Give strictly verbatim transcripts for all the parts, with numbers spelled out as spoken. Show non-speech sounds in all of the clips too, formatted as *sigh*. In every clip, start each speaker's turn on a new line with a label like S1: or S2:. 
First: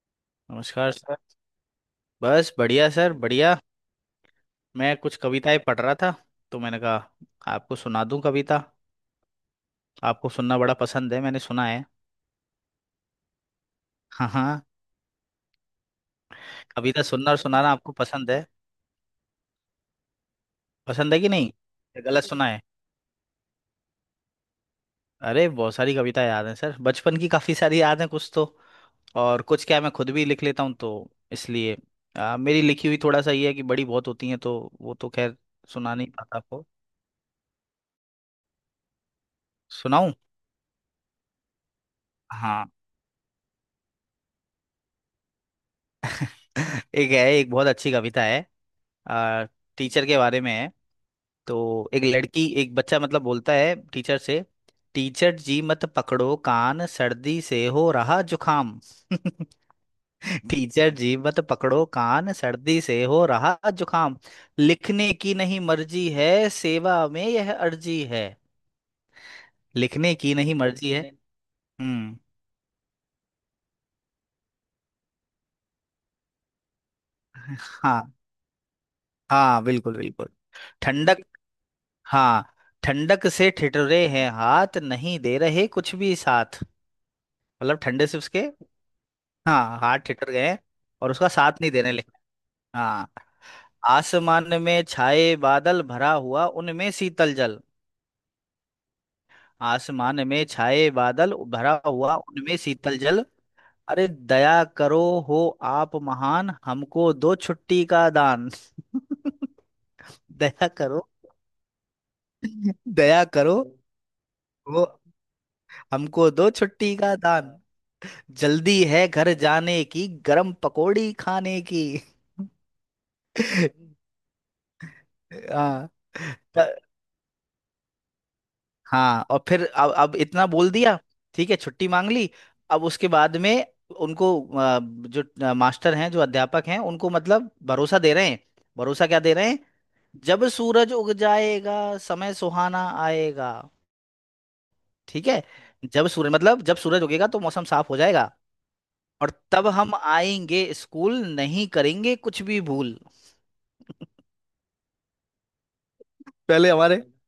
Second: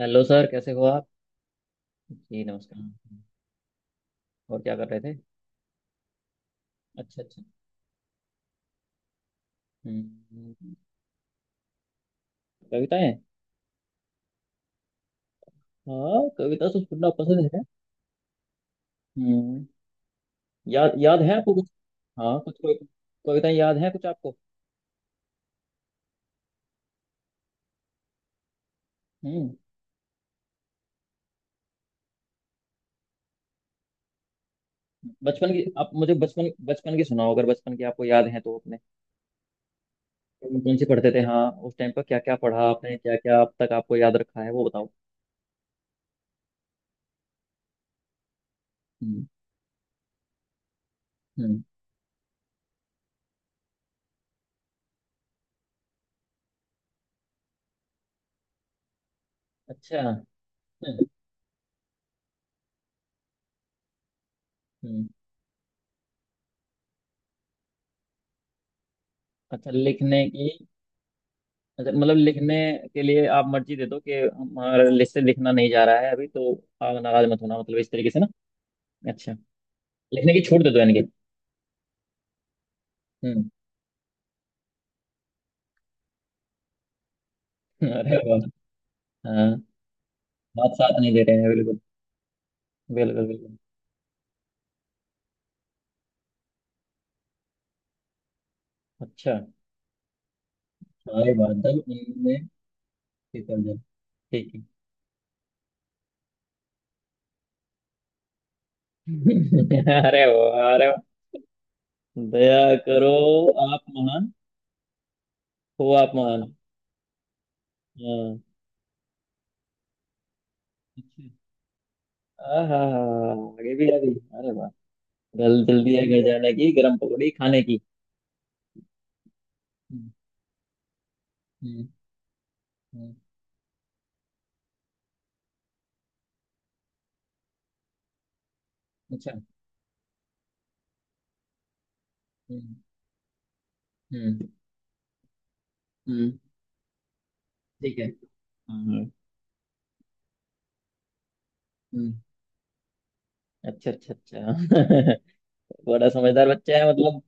S1: Hello sir, कैसे हो
S2: नमस्कार
S1: आप।
S2: सर।
S1: जी
S2: बस
S1: नमस्कार।
S2: बढ़िया सर
S1: हाँ,
S2: बढ़िया।
S1: और क्या कर
S2: मैं
S1: रहे
S2: कुछ
S1: थे।
S2: कविताएं पढ़ रहा था, तो मैंने
S1: अच्छा अच्छा।
S2: कहा आपको सुना दूं कविता। आपको सुनना बड़ा
S1: हम्म,
S2: पसंद है मैंने सुना है।
S1: कविताएं।
S2: हाँ हाँ।
S1: हाँ, कविता तो
S2: कविता
S1: सुनना
S2: सुनना और
S1: पसंद है।
S2: सुनाना आपको पसंद है?
S1: हम्म। याद
S2: पसंद है
S1: याद
S2: कि
S1: है
S2: नहीं,
S1: आपको कुछ।
S2: या गलत
S1: हाँ,
S2: सुना
S1: कुछ
S2: है?
S1: कोई कविताएं याद हैं कुछ आपको।
S2: अरे बहुत सारी कविता याद हैं सर, बचपन की काफ़ी सारी याद हैं कुछ तो। और
S1: हम्म।
S2: कुछ क्या है, मैं खुद भी लिख लेता हूँ तो इसलिए आ, मेरी लिखी हुई थोड़ा सा ये है कि बड़ी बहुत होती हैं, तो वो तो खैर
S1: बचपन की, आप
S2: सुना नहीं
S1: मुझे
S2: पाता
S1: बचपन
S2: आपको।
S1: बचपन की सुनाओ, अगर बचपन की आपको याद है तो अपने
S2: सुनाऊं?
S1: कौन कौन सी पढ़ते थे। हाँ, उस टाइम पर क्या क्या
S2: हाँ
S1: पढ़ा आपने, क्या क्या अब तक आपको याद रखा है वो बताओ।
S2: एक है, एक बहुत अच्छी कविता है।
S1: हम्म।
S2: आ, टीचर के बारे में है।
S1: हम्म।
S2: तो एक लड़की, एक बच्चा मतलब बोलता है टीचर से। टीचर जी मत पकड़ो कान, सर्दी से हो रहा जुकाम। *laughs*
S1: अच्छा।
S2: टीचर
S1: हम्म।
S2: जी मत पकड़ो कान, सर्दी से हो रहा जुकाम।
S1: हम्म,
S2: लिखने की नहीं मर्जी है, सेवा में यह अर्जी है।
S1: अच्छा
S2: लिखने
S1: लिखने
S2: की
S1: की।
S2: नहीं मर्जी है।
S1: अच्छा, मतलब
S2: हम्म।
S1: लिखने के लिए आप मर्जी दे दो कि हमारा लिस्ट से लिखना नहीं जा रहा है अभी तो। आप नाराज मत होना, मतलब इस तरीके
S2: हाँ
S1: से ना। अच्छा,
S2: हाँ, बिल्कुल बिल्कुल।
S1: लिखने की छूट दे दो यानी कि।
S2: ठंडक। हाँ ठंडक
S1: हम्म।
S2: से ठिठुरे हैं हाथ, नहीं दे रहे कुछ भी साथ। मतलब
S1: *laughs*
S2: ठंडे
S1: अरे
S2: से
S1: वाह।
S2: उसके।
S1: हाँ,
S2: हाँ हाथ ठिठुर गए हैं
S1: बात साथ
S2: और
S1: नहीं दे
S2: उसका
S1: रहे
S2: साथ
S1: हैं
S2: नहीं
S1: बिल्कुल।
S2: देने लगे। हाँ।
S1: बिल्कुल बिल्कुल।
S2: आसमान में छाए बादल, भरा हुआ उनमें शीतल जल।
S1: अच्छा।
S2: आसमान में छाए
S1: सारे
S2: बादल,
S1: बादल
S2: भरा हुआ
S1: उनमें
S2: उनमें शीतल जल।
S1: फिसल जाए।
S2: अरे
S1: ठीक है।
S2: दया करो, हो आप महान, हमको दो छुट्टी का दान।
S1: *laughs* अरे
S2: *laughs* दया
S1: वाह, अरे वाह।
S2: करो,
S1: दया करो,
S2: दया करो,
S1: आप महान
S2: हो
S1: हो। आप
S2: हमको
S1: महान।
S2: दो छुट्टी का दान।
S1: हाँ।
S2: जल्दी है घर जाने की, गरम पकोड़ी खाने की।
S1: आहा। आगे भी आ
S2: *laughs*
S1: गई, अरे वाह। जल
S2: हाँ।
S1: जल्दी है घर जाने की,
S2: त-
S1: गरम पकौड़ी खाने की।
S2: हाँ और फिर अब
S1: हम्म।
S2: अब इतना बोल दिया। ठीक है
S1: हम्म,
S2: छुट्टी मांग ली। अब उसके
S1: हम्म।
S2: बाद में उनको आ, जो आ, मास्टर हैं, जो अध्यापक हैं उनको मतलब भरोसा दे रहे हैं। भरोसा क्या
S1: अच्छा।
S2: दे रहे हैं? जब सूरज उग जाएगा, समय
S1: हम्म।
S2: सुहाना आएगा।
S1: हम्म।
S2: ठीक है। जब सूरज
S1: हम्म,
S2: मतलब जब सूरज उगेगा तो मौसम साफ हो
S1: ठीक है।
S2: जाएगा।
S1: हाँ।
S2: और तब हम आएंगे स्कूल, नहीं करेंगे
S1: हम्म।
S2: कुछ भी भूल।
S1: अच्छा अच्छा अच्छा। *laughs* बड़ा समझदार
S2: पहले
S1: बच्चा है
S2: हमारे
S1: मतलब।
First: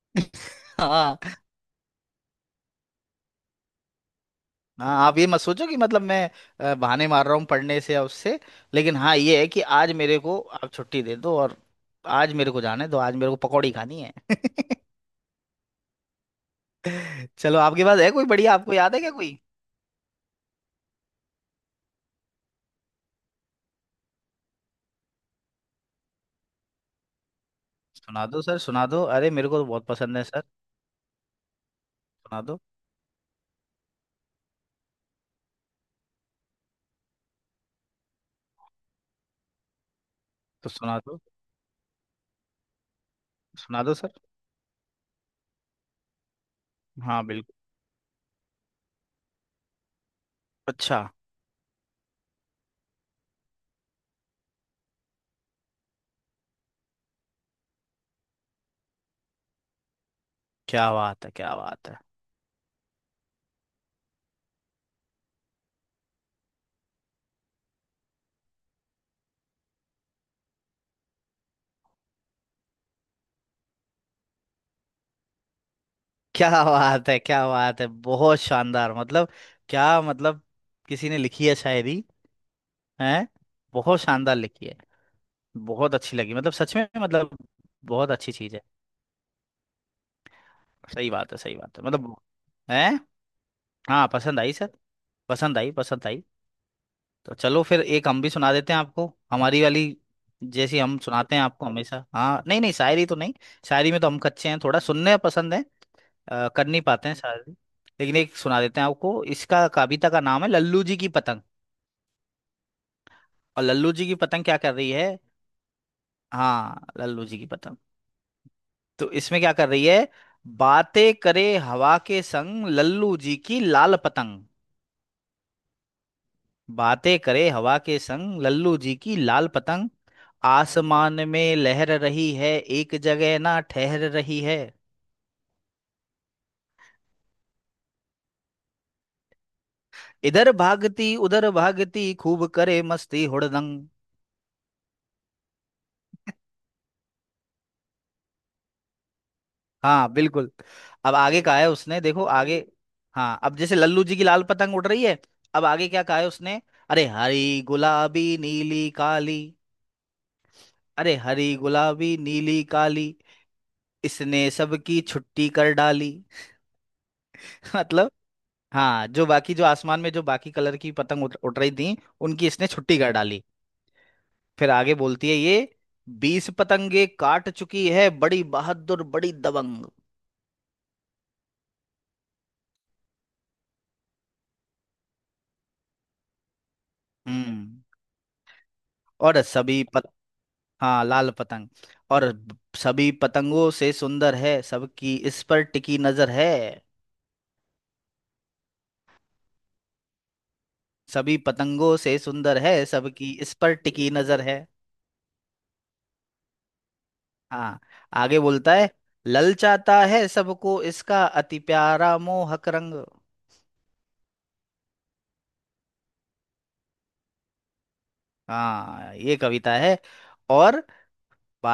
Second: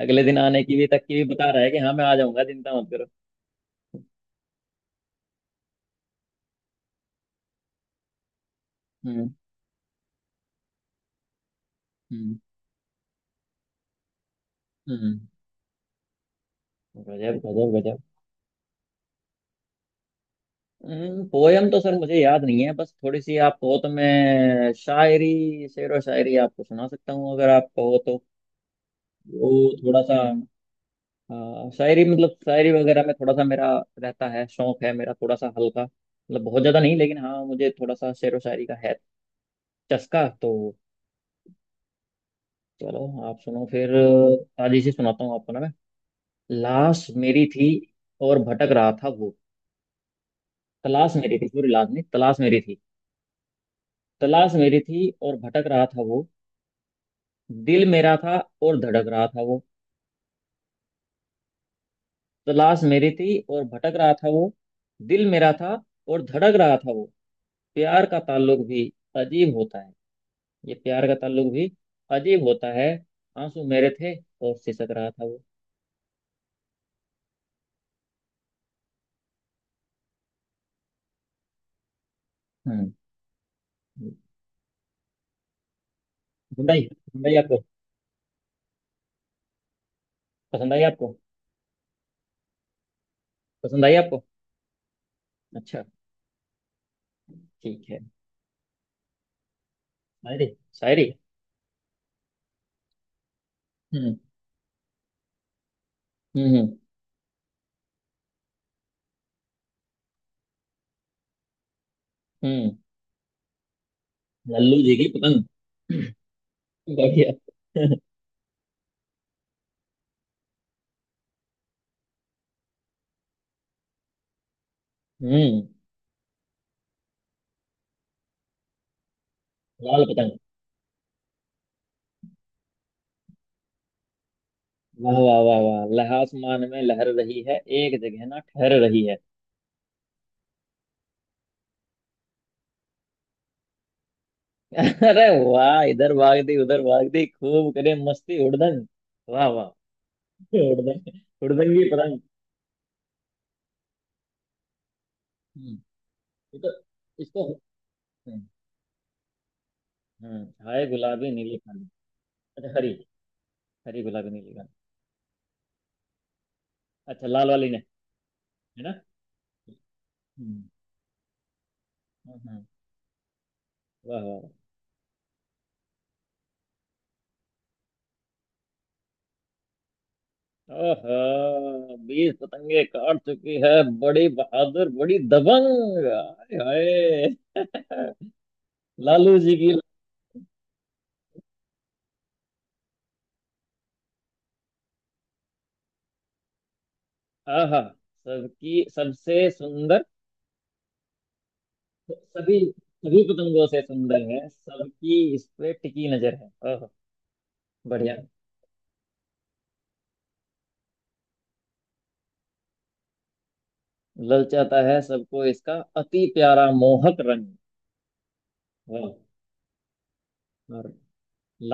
S1: अगले दिन
S2: *laughs*
S1: आने की भी, तक की
S2: हाँ
S1: भी बता रहा है कि हाँ मैं आ जाऊंगा, चिंता मत करो।
S2: हाँ, आप ये मत सोचो कि मतलब मैं अ, बहाने मार रहा हूँ पढ़ने से या उससे। लेकिन हाँ,
S1: हम्म।
S2: ये है कि आज मेरे को आप छुट्टी दे दो, और आज
S1: हम्म।
S2: मेरे को जाना है, तो आज मेरे को पकौड़ी खानी है। *laughs*
S1: हम्म। गजब
S2: चलो
S1: गजब
S2: आपके पास
S1: गजब।
S2: है कोई बढ़िया, आपको याद है क्या कोई?
S1: हम्म, पोयम तो सर मुझे याद नहीं है, बस थोड़ी सी आप कहो तो मैं शायरी, शेरो शायरी आपको सुना सकता हूँ अगर आप कहो तो।
S2: सुना दो सर, सुना दो, अरे मेरे
S1: वो
S2: को तो बहुत
S1: थोड़ा
S2: पसंद
S1: सा,
S2: है सर।
S1: हाँ, शायरी, मतलब
S2: सुना दो।
S1: शायरी वगैरह में थोड़ा सा मेरा रहता है, शौक है मेरा थोड़ा सा हल्का, मतलब बहुत ज्यादा नहीं लेकिन हाँ मुझे थोड़ा सा शेर व शायरी का है चस्का तो।
S2: तो सुना दो।
S1: चलो, आप सुनो
S2: सुना
S1: फिर।
S2: दो सर।
S1: ताजी से सुनाता हूँ आपको ना मैं। लाश
S2: हाँ
S1: मेरी
S2: बिल्कुल।
S1: थी और भटक रहा था वो।
S2: अच्छा।
S1: तलाश मेरी थी, सॉरी लाश नहीं, तलाश मेरी थी। तलाश मेरी थी और भटक रहा था वो। दिल मेरा था और धड़क रहा था वो।
S2: क्या बात है, क्या बात है।
S1: तलाश मेरी थी और भटक रहा था वो। दिल मेरा था और धड़क रहा था वो। प्यार का ताल्लुक भी अजीब होता है। ये प्यार का ताल्लुक भी अजीब होता है। आंसू मेरे थे और सिसक रहा था वो।
S2: क्या बात है, क्या बात है, बहुत शानदार मतलब। क्या मतलब। किसी ने लिखी है शायरी?
S1: हम्म।
S2: है। बहुत शानदार लिखी है। बहुत अच्छी लगी मतलब,
S1: पसंद
S2: सच
S1: आई,
S2: में
S1: पसंद आई
S2: मतलब
S1: आपको।
S2: बहुत अच्छी चीज़ है।
S1: पसंद आई
S2: सही
S1: आपको।
S2: बात है, सही बात है मतलब। है।
S1: पसंद आई
S2: हाँ
S1: आपको।
S2: पसंद आई सर, पसंद आई
S1: अच्छा।
S2: पसंद आई। तो चलो फिर
S1: ठीक है।
S2: एक हम भी सुना देते हैं आपको हमारी वाली।
S1: शायरी।
S2: जैसी हम
S1: शायरी।
S2: सुनाते हैं आपको हमेशा, हाँ नहीं नहीं शायरी तो नहीं। शायरी में तो
S1: हम्म।
S2: हम कच्चे हैं, थोड़ा सुनने पसंद है। अ, कर
S1: हम्म।
S2: नहीं पाते हैं शायरी। लेकिन एक सुना देते हैं आपको। इसका, कविता का नाम है लल्लू जी की पतंग।
S1: हम्म।
S2: और लल्लू जी की पतंग क्या कर
S1: लल्लू
S2: रही
S1: जी
S2: है?
S1: की पतंग।
S2: हाँ लल्लू
S1: बढ़िया।
S2: जी की पतंग। तो इसमें क्या कर रही है? बातें करे हवा के संग लल्लू जी की लाल पतंग।
S1: हम्म।
S2: बातें करे हवा के संग लल्लू जी की लाल पतंग।
S1: लाल पतंग।
S2: आसमान में लहर रही है, एक जगह ना ठहर रही है।
S1: वाह वाह वाह वाह। लह आसमान में लहर रही है, एक जगह ना ठहर रही है।
S2: इधर भागती उधर भागती, खूब करे मस्ती हुड़दंग।
S1: *laughs* अरे वाह। इधर भाग दी उधर भाग दी, खूब करे मस्ती उड़दंग। वाह वाह।
S2: हाँ बिल्कुल। अब आगे
S1: उड़दंग।
S2: कहा है
S1: उड़दंग की
S2: उसने,
S1: पतंग।
S2: देखो आगे। हाँ अब जैसे लल्लू जी की लाल पतंग उड़ रही है। अब आगे क्या कहा है
S1: ये
S2: उसने?
S1: तो।
S2: अरे
S1: इसको।
S2: हरी गुलाबी नीली काली,
S1: हम्म, हाय
S2: अरे
S1: गुलाबी
S2: हरी
S1: नीली काली।
S2: गुलाबी नीली
S1: अच्छा हरी।
S2: काली,
S1: हरी गुलाबी
S2: इसने
S1: नीली काली।
S2: सबकी छुट्टी कर डाली।
S1: अच्छा, लाल वाली
S2: *laughs*
S1: ने।
S2: मतलब
S1: है ना।
S2: हाँ, जो बाकी, जो आसमान में जो बाकी
S1: हम्म।
S2: कलर की पतंग उड़ उड़ रही थी, उनकी
S1: हम्म,
S2: इसने छुट्टी कर डाली।
S1: वाह वाह वाह।
S2: फिर आगे बोलती है ये। बीस पतंगे काट चुकी है, बड़ी बहादुर बड़ी दबंग।
S1: ओहो, बीस पतंगे काट चुकी है, बड़ी बहादुर बड़ी दबंग, हाय हाय।
S2: हम्म
S1: लालू
S2: और
S1: जी की।
S2: सभी पत, हाँ लाल पतंग। और ब- सभी पतंगों से सुंदर है, सबकी इस पर टिकी नजर है।
S1: आहा। सबकी, सबसे सुंदर।
S2: सभी पतंगों से
S1: सभी,
S2: सुंदर है,
S1: सभी
S2: सबकी इस
S1: पतंगों
S2: पर
S1: से
S2: टिकी
S1: सुंदर
S2: नजर
S1: है,
S2: है।
S1: सबकी इस पे टिकी नजर है, ओहो।
S2: हाँ
S1: बढ़िया।
S2: आगे बोलता है, ललचाता है सबको इसका अति प्यारा मोहक रंग।
S1: ललचाता है सबको इसका अति प्यारा मोहक रंग। वाह।
S2: हाँ ये कविता है। और
S1: और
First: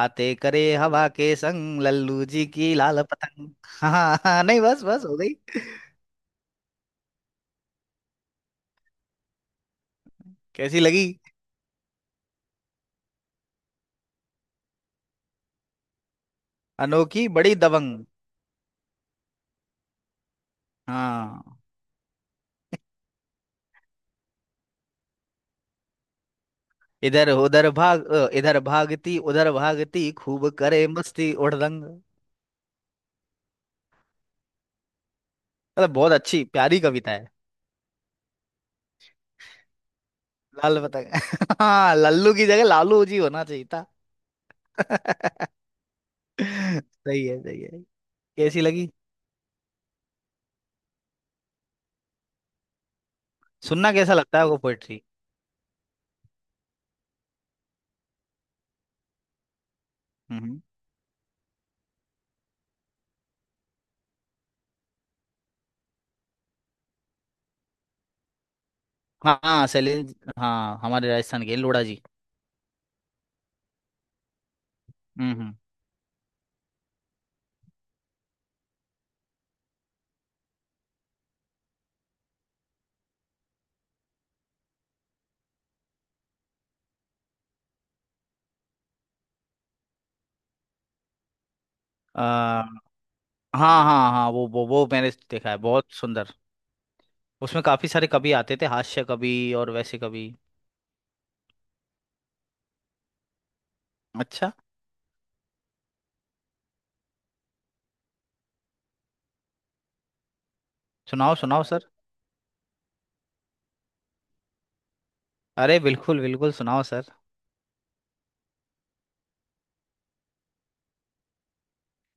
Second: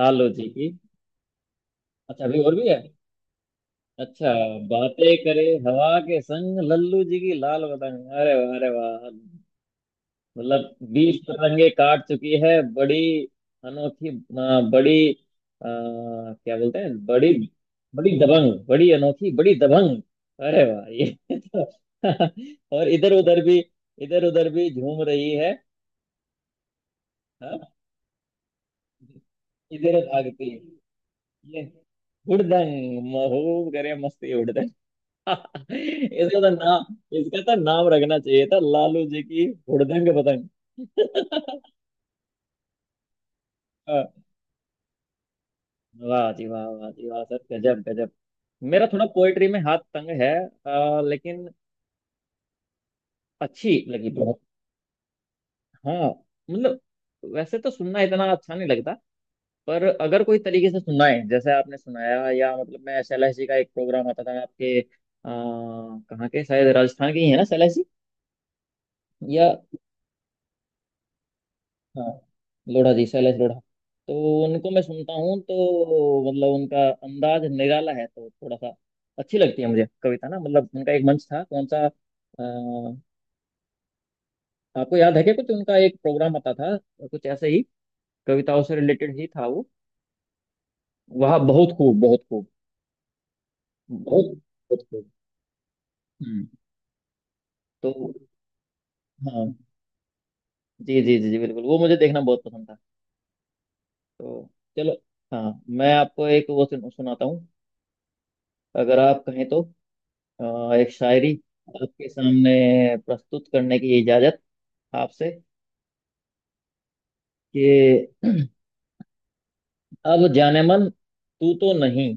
S1: लालू जी
S2: करे
S1: की।
S2: हवा के संग
S1: अच्छा,
S2: लल्लू
S1: अभी
S2: जी
S1: और भी
S2: की
S1: है।
S2: लाल पतंग। हाँ
S1: अच्छा।
S2: हाँ, नहीं बस बस
S1: बातें
S2: हो गई।
S1: करे हवा के संग लल्लू जी की लाल पतंग, अरे वाह अरे वाह। मतलब
S2: कैसी लगी?
S1: बीस पतंगे काट चुकी है बड़ी अनोखी, अ, बड़ी आ, क्या बोलते हैं,
S2: अनोखी
S1: बड़ी,
S2: बड़ी दबंग।
S1: बड़ी दबंग, बड़ी अनोखी बड़ी दबंग। अरे वाह, ये
S2: हाँ
S1: तो। *laughs* और इधर उधर भी, इधर उधर भी झूम रही है।
S2: इधर उधर
S1: हाँ?
S2: भाग अ, इधर भागती उधर
S1: इधर
S2: भागती,
S1: भागती
S2: खूब
S1: है
S2: करे मस्ती
S1: ये,
S2: उड़दंग।
S1: उड़दंग, महबूब करे मस्ती उड़दंग।
S2: मतलब बहुत
S1: इसका
S2: अच्छी
S1: तो
S2: प्यारी
S1: नाम,
S2: कविता है।
S1: इसका तो नाम रखना चाहिए था लालू जी की हुड़दंग पतंग।
S2: लाल पतंग। *laughs* हाँ लल्लू की जगह लालू जी होना चाहिए था।
S1: *laughs*
S2: *laughs*
S1: वाह जी वाह, वाह जी वाह,
S2: सही
S1: सर
S2: है सही है।
S1: गजब गजब।
S2: कैसी
S1: मेरा
S2: लगी?
S1: थोड़ा पोएट्री में हाथ तंग है, अ, लेकिन अच्छी
S2: सुनना
S1: लगी
S2: कैसा लगता
S1: बहुत।
S2: है आपको पोएट्री?
S1: हाँ, मतलब वैसे तो सुनना इतना अच्छा नहीं लगता, पर अगर कोई
S2: हम्म।
S1: तरीके से सुनाए जैसे आपने सुनाया, या मतलब मैं एसएलएससी का एक प्रोग्राम आता था आपके, अ, कहाँ के, शायद राजस्थान के ही है ना एसएलएससी
S2: हाँ
S1: या।
S2: हाँ शैलेंद्र, हाँ हमारे राजस्थान के लोढ़ा जी।
S1: हाँ, लोढ़ा जी, शैलेश लोढ़ा। तो उनको मैं सुनता हूँ
S2: हम्म।
S1: तो मतलब उनका अंदाज निराला है, तो थोड़ा सा अच्छी लगती है मुझे कविता ना, मतलब उनका एक मंच था कौन सा, अ, आपको याद है क्या कुछ, उनका एक प्रोग्राम आता था कुछ ऐसे ही, कविताओं से रिलेटेड ही था वो। वह बहुत खूब, बहुत
S2: आ,
S1: खूब।
S2: हाँ हाँ हाँ
S1: बहुत,
S2: वो वो
S1: बहुत
S2: वो
S1: खूब।
S2: मैंने देखा है, बहुत सुंदर।
S1: हम्म,
S2: उसमें काफी
S1: तो
S2: सारे कवि आते थे, हास्य कवि
S1: हाँ
S2: और वैसे कवि।
S1: जी जी जी जी बिल्कुल, वो मुझे देखना बहुत पसंद था। तो
S2: अच्छा।
S1: चलो, हाँ मैं आपको एक वो सुन, सुनाता हूँ अगर आप कहें तो, अ, एक शायरी
S2: सुनाओ सुनाओ सर।
S1: आपके सामने प्रस्तुत करने की इजाजत आपसे,
S2: अरे बिल्कुल बिल्कुल सुनाओ सर।
S1: कि अब जाने मन तू तो नहीं।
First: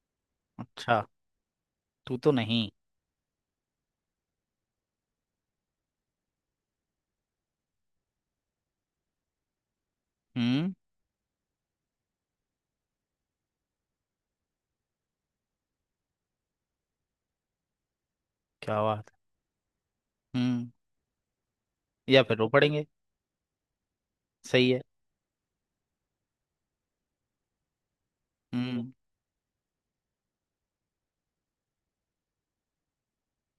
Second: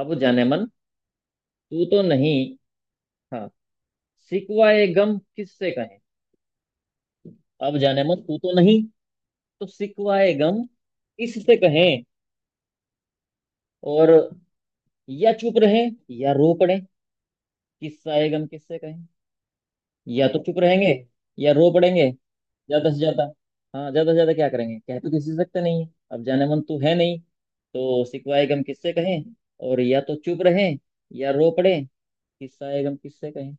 S1: अब जाने मन
S2: अच्छा।
S1: तू तो
S2: तू तो
S1: नहीं।
S2: नहीं।
S1: हाँ, सिकवाए गम किससे कहें। अब जाने मन तू तो नहीं। तो सिकवाए गम
S2: हम्म।
S1: किससे कहें। और या चुप रहें या रो पड़ें, किस्सा गम किससे
S2: क्या
S1: कहें।
S2: बात है।
S1: या तो चुप
S2: हम्म।
S1: रहेंगे या रो पड़ेंगे,
S2: या फिर रो पड़ेंगे।
S1: ज्यादा से ज्यादा। हाँ, ज्यादा से ज्यादा क्या
S2: सही
S1: करेंगे,
S2: है।
S1: कह तो किसी से सकते नहीं है, अब जाने मन तो है नहीं, तो सिकवाए गम किससे
S2: हम्म।
S1: कहें। और या तो चुप रहें या रो पड़े, किस्साए गम किससे कहें।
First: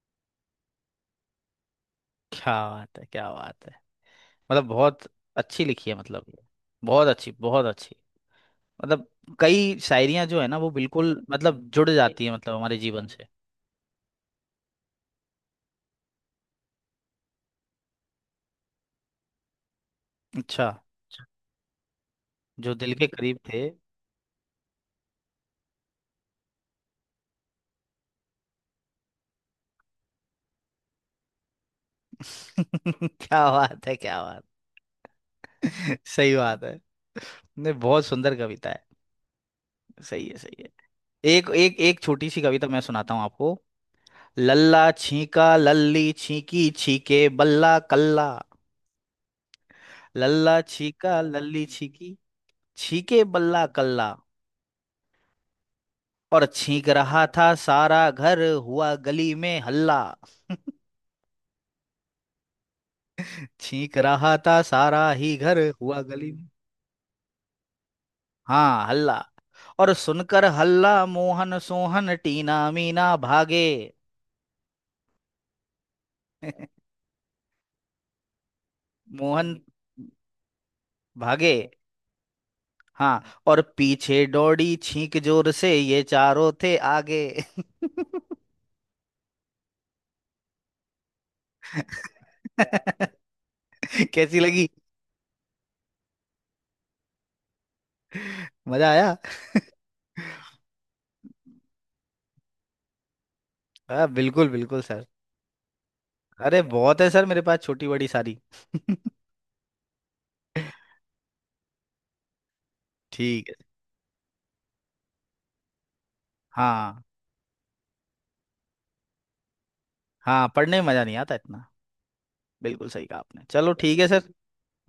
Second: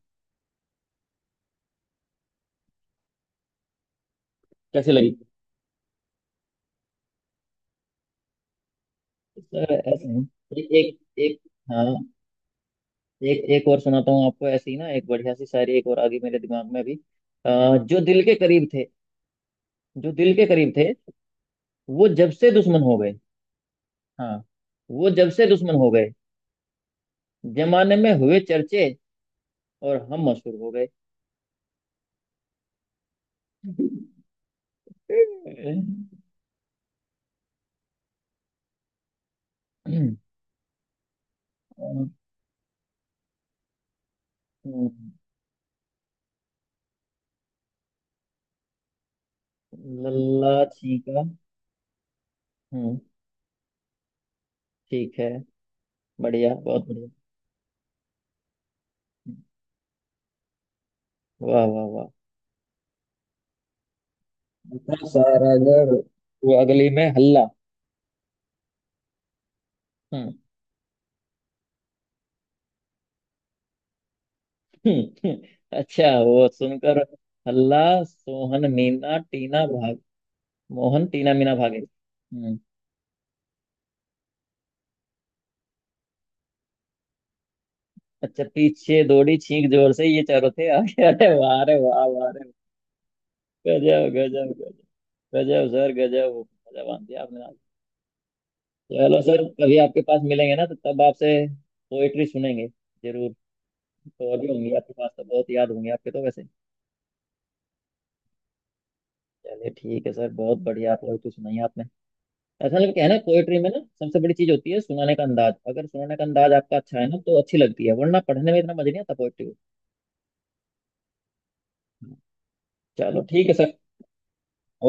S2: क्या बात है, क्या बात है, मतलब
S1: कैसी
S2: बहुत
S1: लगी।
S2: अच्छी लिखी है मतलब। बहुत अच्छी बहुत अच्छी मतलब।
S1: किस्सा
S2: कई
S1: ऐसे हैं।
S2: शायरियां जो है ना
S1: एक
S2: वो
S1: एक
S2: बिल्कुल
S1: एक
S2: मतलब जुड़
S1: हाँ,
S2: जाती है मतलब हमारे जीवन से।
S1: एक एक और सुनाता हूँ आपको ऐसी ही ना, एक बढ़िया सी शायरी एक और आ गई मेरे दिमाग में अभी। अ, जो दिल के करीब थे। जो दिल के
S2: अच्छा।
S1: करीब थे, वो जब से
S2: जो
S1: दुश्मन
S2: दिल
S1: हो
S2: के
S1: गए।
S2: करीब थे।
S1: हाँ। वो जब से दुश्मन हो गए, जमाने में हुए चर्चे और हम मशहूर हो
S2: *laughs* क्या बात
S1: गए।
S2: है, क्या बात। सही बात है, नहीं बहुत सुंदर कविता है। सही है सही है। एक एक एक
S1: लल्ला
S2: छोटी सी कविता मैं सुनाता हूँ आपको। लल्ला छीका लल्ली छीकी छीके बल्ला कल्ला। लल्ला छीका
S1: छीका।
S2: लल्ली छीकी
S1: हम्म।
S2: छीके बल्ला कल्ला।
S1: ठीक है।
S2: और
S1: बढ़िया, बहुत
S2: छींक
S1: बढ़िया।
S2: रहा था सारा घर, हुआ गली में हल्ला।
S1: वाह वाह वाह।
S2: छींक रहा था
S1: बता
S2: सारा ही
S1: सारा
S2: घर,
S1: घर,
S2: हुआ गली में,
S1: वो अगली में हल्ला।
S2: हाँ, हल्ला। और
S1: हम्म।
S2: सुनकर हल्ला मोहन सोहन टीना मीना भागे।
S1: *laughs* अच्छा, वो
S2: *laughs*
S1: सुनकर हल्ला, सोहन मीना
S2: मोहन
S1: टीना भाग, मोहन टीना मीना
S2: भागे।
S1: भागे। हम्म।
S2: हाँ और पीछे दौड़ी छींक, जोर से ये चारों थे आगे।
S1: अच्छा, पीछे दौड़ी छींक जोर से, ये चारों थे आगे। *laughs* अरे वाह, अरे वाह वाह, अरे वाह।
S2: *laughs*
S1: गजब
S2: कैसी
S1: गजब
S2: लगी?
S1: गजब। गजब सर, गजब, मजा बांध दिया आपने।
S2: मजा आया।
S1: चलो सर, कभी आपके पास मिलेंगे ना तो तब आपसे पोएट्री सुनेंगे जरूर।
S2: हाँ
S1: तो और भी
S2: बिल्कुल
S1: होंगी
S2: बिल्कुल
S1: आपके
S2: सर।
S1: पास तो, बहुत याद होंगी आपके तो वैसे।
S2: अरे बहुत है सर मेरे पास, छोटी बड़ी सारी। *laughs*
S1: चलिए ठीक है सर, बहुत बढ़िया पोएट्री सुनाई आपने। ऐसा लगता है ना,
S2: ठीक
S1: पोएट्री
S2: है।
S1: में ना सबसे बड़ी चीज होती है सुनाने का अंदाज, अगर सुनाने का अंदाज आपका अच्छा
S2: हाँ
S1: है ना तो अच्छी लगती है, वरना पढ़ने में इतना मजा नहीं आता पोएट्री को।
S2: हाँ पढ़ने में मज़ा नहीं आता इतना। बिल्कुल सही कहा
S1: चलो
S2: आपने,
S1: ठीक है
S2: चलो
S1: सर।
S2: ठीक है सर।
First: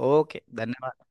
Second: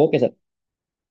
S1: Okay sir.
S2: ओके धन्यवाद।